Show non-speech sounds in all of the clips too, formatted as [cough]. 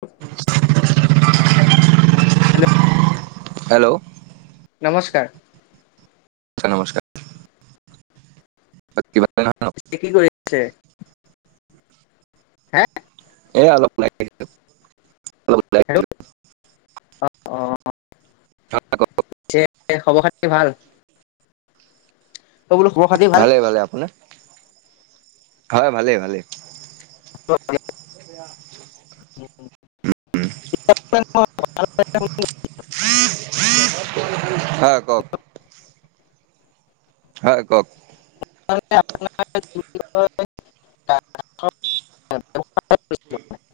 নমস। [inaudible] Hello. নমস্কাৰ। নমস্কাৰ। সতাদ। [unintelligible] কি কৰিছে। হে। এ অলপ অলপ। হেল্ল' [unintelligible] অ' [unintelligible] পিছে খবৰ খাতি ভাল? এইবোলো খবৰ খাতি ভাল। ভালে ভালে আপোনাৰ? হয় ভালেই ভালেই। অ। এয়া। [unintelligible] হা কওক। হয় কওক। আপোনাৰ। [unintelligible] [unintelligible]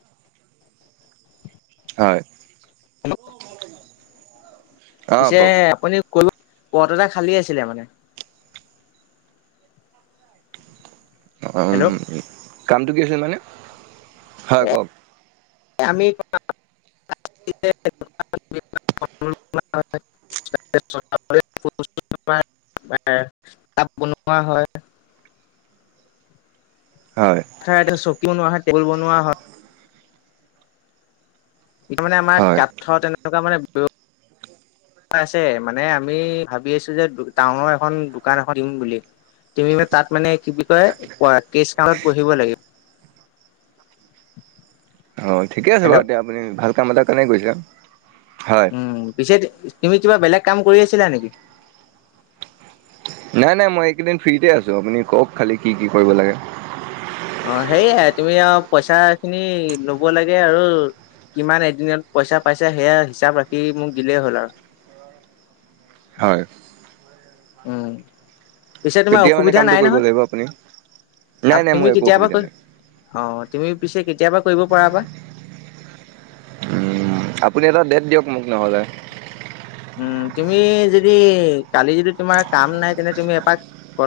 হয়। হেল্ল'। অ' পিছে কওক। আপুনি কলো পদ এটা খালী আছিলে মানে। উ হেল্ল' কামটো কি আছিল মানে হয় কওক। আমি। তাপ বনোৱা হয়। [unintelligible] হয়, খাই চকী বনোৱা হয় টেবুল বনোৱা হয়। এয়া মানে আমাৰ হয়। কাঠৰ তেনেকুৱা মানে। আছে মানে আমি ভাবি আছো যে টাউনৰ এখন দোকান এখন দিম বুলি। তুমি তাত মানে কি কয় কেচ কাউণ্টাৰত বহিব লাগে। অঁ ঠিকে আছে হেল্ল' বাৰু এতিয়া আপুনি ভাল কাম এটা কাৰণেই গৈছে। হয়, উম পিছে তুমি কিবা বেলেগ কাম কৰি আছিলা নেকি? নাই নাই মই এইকেইদিন ফ্ৰীতে আছো‌ আপুনি কওক খালি কি কি কৰিব লাগে। অঁ সেয়াই তুমি আৰু পইচাঁ খিনি লব লাগে আৰু কিমান এদিনত পইচা পাইছে সেয়া হিচাপ ৰাখি মোক দিলেই হ'ল আৰু হয়, উম পিছে তোমাৰ কেতিয়া মানে অসুবিধা কামটো নাই কৰিব নহয় লাগিব আপুনি? নাই আ নাই মোৰ তুমি একো কেতিয়াবা অসুবিধা কৈ নাই। অ তুমি পিছে কেতিয়াবা কৰিব পাৰাবা উম, আপুনি এটা ডেট দিয়ক মোক নহ'লে উম তুমি যদি কালি যদি তোমাৰ কাম নাই তেনে তুমি এপাক ক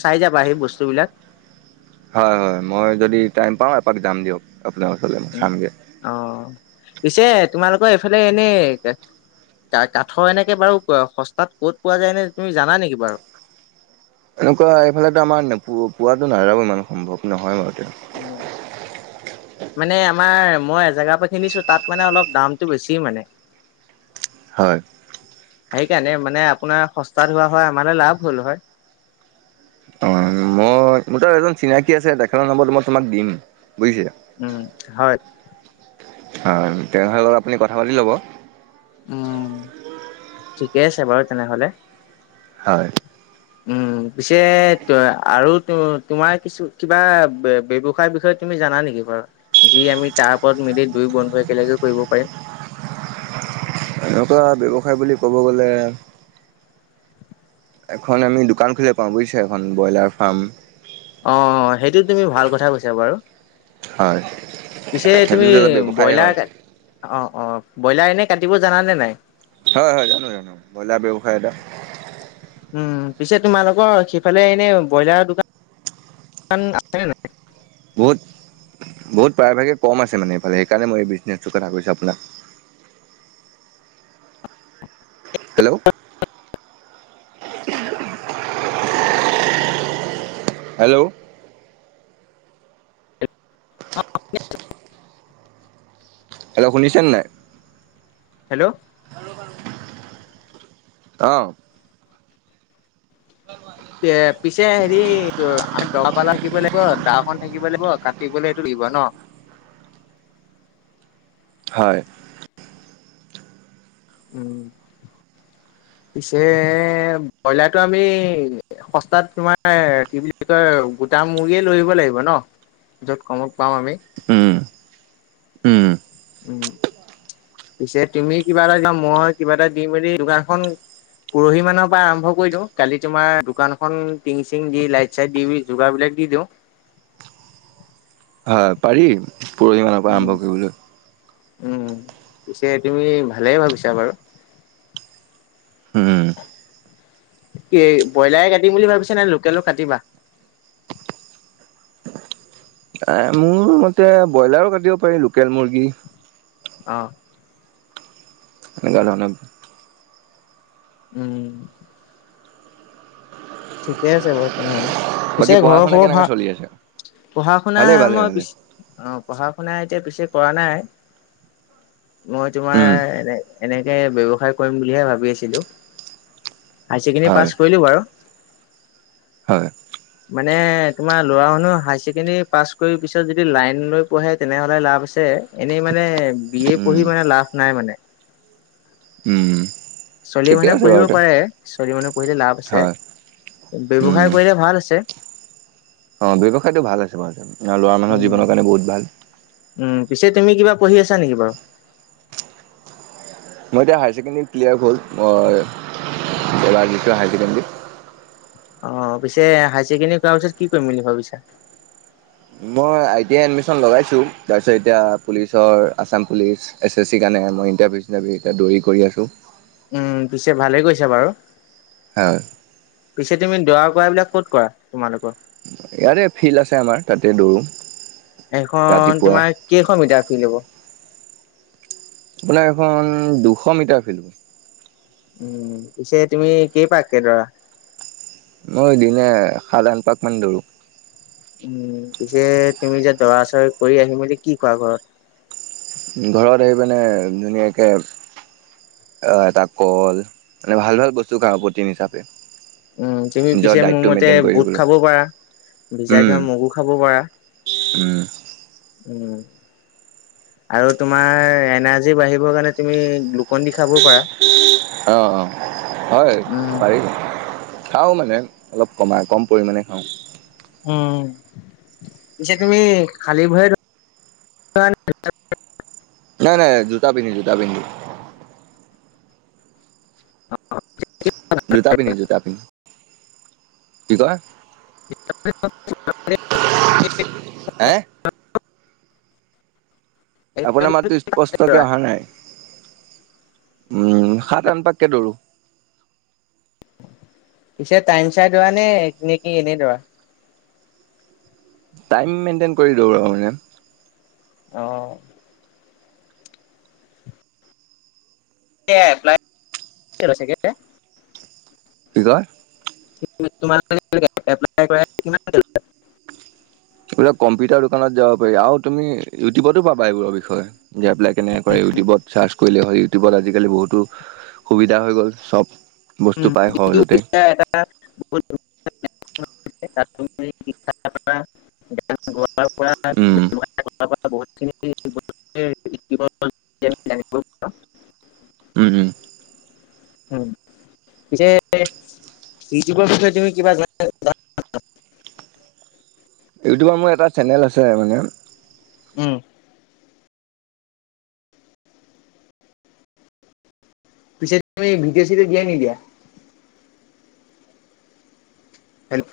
চাই য তিয়াবা সেই বস্তুবিলাক হয় হয় মই যদি টাইম পাওঁ এপাক যাম দিয়ক আপোনাৰ ওচৰলৈ চামগৈ অ'। পিছে তোমালোকৰ এইফালে এনেই কাঠৰ এনেকে বাৰু সস্তাত ক'ত পোৱা যায় এনে তুমি জানা নেকি বাৰু? এনেকুৱা এইফালেতো আমাৰ পোৱাটো নাযাব ইমান সম্ভৱ নহয় উম মানে আমাৰ মই এজেগা পৰা কিনিছো তাত মানে অলপ দামতটো বেছি মানে [unintelligible] হয় সেইকাৰণে মানে আপোনাৰ সস্তাত হোৱা হয় আমাৰ লাভ হ'ল হয় অঁ মই মোৰ তো এজন চিনাকী আছে তেখেতৰ নম্বৰটো মই তোমাক দিম বুজিছে। উম হয়। হয় তেনেহ'লে লগত আপুনি কথা পাতি ল'ব‌। উম ঠিকে আছে বাৰু তেনেহলে, হয়। উম পিছে ত আৰু তোমাৰ কিছু কিবা ব্যৱসায়ৰ বিষয়ে তুমি জানা নেকি বাৰু যি আমি তাৰ ওপৰত মিলি দুইয়ো বন্ধু একেলগে কৰিব পাৰিম। [unintelligible] এনেকুৱা ব্যৱসায় বুলি ক'ব গ'লে এখন আমি দোকান খুলিব পাওঁ বুজিছে এখন ব্ৰইলাৰ ফাৰ্ম। অঁ সেইটো তুমি ভাল কথা কৈছা বাৰু হয় পিছে তুমি সেইটোতো এটা ব্যৱসায় বইলাৰ হয়। কাট, অ অ। বইলাৰ এনে কাটিব জানানে নাই? হয় হয় হয়, বইলাৰ ব্যৱসায় এটা উম পিছে তোমালোকৰ সিফালে এনে বইলাৰৰ দোকান‌ কান আছে নে নাই? বহুত। বহুত প্ৰায়ভাগে কম আছে মানে এইফালে সেইকাৰণে মই এই বিজনেছটোৰ কথা কৈছোঁ আপোনাক। Hello hello. [unintelligible] হেল্ল', শুনিছে নে নাই? হেল্ল'। অ'। এ পিছে হেৰি আমি দকা পালা থাকিব লাগিব, দা এখন থাকিব লাগিব কাটিবলে এইটো দিব ন? হয়। উম। পিছে বইলাৰতটো আমি সস্তাত তোমাৰ কি বুলি কয় গোটা মুৰ্গীয়ে লৈ আহিব লাগিব‌ ন যত পাও আমি? উম, উম। উম পিছে তুমি কিবা এটা য মই কিবা এটা দি মেলি দোকানখন পৰহি মানৰ পৰা আৰম্ভ কৰি দিওঁ, কালি তোমাৰ দোকানখন টিং চিং দি লাইট চাইট দি বি যোগাৰ বিলাক [unintelligible] দিও। হয় পাৰি পৰহি মানৰ পৰা আৰম্ভ কৰিবলৈ। উম, পিছে তুমি ভালেই ভাবিছা বাৰু। উম, কি বইলাৰে কটিম বুলি ভাবিছা নে লোকেলো কাটিবা? [inaudible] এ মোৰ মতে ব্ৰইলাৰো কাটিব পাৰি লোকেল মুৰ্গী। অ'। [unintelligible] উম। ঠিকে আছে বাৰু তেনেহলে। বাকী পিছে পঢ়া ঘৰৰ শুনা খবৰ ভা, কেনেকা চলি আছে? পঢ়া শুনা ভালেই ভালেই মই ভালেই, পিছ অ পঢ়া শুনাই এতিয়া পিছে কৰা নাই। মই তোমাৰ উম, এনে - এনেকে ব্যৱসায় কৰিম বুলিহে ভাবি আছিলোঁ। হাই ছেকেণ্ডেৰী পাছ হয়। কৰিলো বাৰু। হয়, মানে তোমাৰ লৰা মানুহ হাই ছেকেণ্ডৰী পাছ কৰি পিছত যদি লাইন লৈ পঢ়ে তেনেহলে লাভ। আছে এনেই মানে বি এ উম, পঢ়ি মানে লাভ নাই মানে। উম, ছোৱলীয়ে ঠিকে মানুহে আছে পঢ়িব বাৰুতে পাৰে ছোৱালী মানুহ পঢ়িলে লাভ আছে। হয়, উম। ব্যৱসায় কৰিলে ভাল আছে। অ ব্যৱসায়টো ভাল আছে বাৰু, ল'ৰা মানুহৰ উম জীৱনৰ কাৰণে বহুত ভাল। উম পিছে তুমি কিবা পঢ়ি আছা নেকি বাৰু? মই এতিয়া হায় ছেকেণ্ডীত ক্লিলিয়াৰ হল মই এইবাৰ দিছোঁ হায় ছেকেণ্ডাৰী। অ পিছে হায় ছেকেণ্ডৰী কৰাৰ পিছত কি কৰিম বুলি ভাবিছা? মই আই টি আই এডমিচন লগাইছো, তাৰপিছত এতিয়া পুলিচৰ আছাম পুলিচ, ‌এছ এছ চিৰ কাৰণে মই ইণ্টাৰভিউ চিটাৰভিউ এয়া দৌৰি কৰি আছোঁ। উম! পিছে ভালে কৰিছা বাৰু। হয়। পিছে তুমি দৰা কৰা এই বিলাক কত কৰা তোমালোকৰ? ইয়াতে ফিল্ড আছে আমাৰ তাতেই দৌৰোঁ। এইখন ৰাতিপুৱা তোমাৰ কেইশ মিটাৰ ফিল্ড হ'ব? আপোনাৰ এইখন দুশ মিটাৰ ফিল্ড। উম পিছে তুমি কি পাক কেই ধৰা। মই দিনে সাত আঠ পাক মান দৌৰোঁ। উ পিছে তুমি যে দৰা চৰি কৰি আহিম যে কি কোৱা ঘৰত। ঘৰত আহি মানে ধুনীয়াকৈ এটা কল মানে ভাল ভাল বস্তু খাৰ প্ৰতিম হিচাপে। উম তুমি নিজৰ পিছে মোৰ ডাইটটো মতে মেইনটেইন কৰি বুট থাকিবলৈ খাব পাৰা। ভিজাই উম থোৱা মগু খাব পাৰা। উম উম আৰু তোমাৰ এনাৰ্জি বাঢ়িবৰ কাৰণে তুমি গ্লুকন দি খাব। পাৰা। অঁ অঁ হয় উম পাৰিব। খাওঁ মানে অলপ কমাই কম পৰিমাণে খাওঁ। উম পিছে তুমি খালী ভৰি নাই নাই জুতা পিন্ধি জুতা পিন্ধি। অ জুতা পিন্ধি, জুতা পিন্ধি, কি কয় [inaudible] হে ভৰিৰে আপোনাৰ মাতো স্পষ্টকে অহা নাই। উম সাত আঠ পাককে দৌৰো। পিছে টাইম চাই দৌৰা নে নে কি এনেই দৌৰা। টাইম মেইনটেইন কৰি দৌৰো বাৰু মানে। অহ এ এপ্লাইছে কে কি কয় তোমাৰ মানে এপ্লাই কৰা কিমানকে লয় এইবিলাক কম্পিউটাৰ দোকানত যাব পাৰি আৰু তুমি ইউটিউবতো পাবা এইবোৰৰ বিষয়ে- যাই পেলাই কেনেক কৰে ইউটিউবত চাৰ্চ কৰিলে হয় ইউটিউবত আজিকালি বহুতো সুবিধা হৈ গ'ল চব বস্তু পাই। সহজতে এ বহুত শিক্ষান গ [unintelligible] উম ত বহুতখিনি ব জানিব পাৰো উম হম উম পিছে ইউটিউবৰ বিষয়ে তুমি কিবা জানা। [inaudible] ইউটিউবৰ মোৰ এটা চেনেল আছে মানে। উম পিছে তুমি ভিডিঅ' চিডিঅ' দিয়া নিদিয়া হয়াত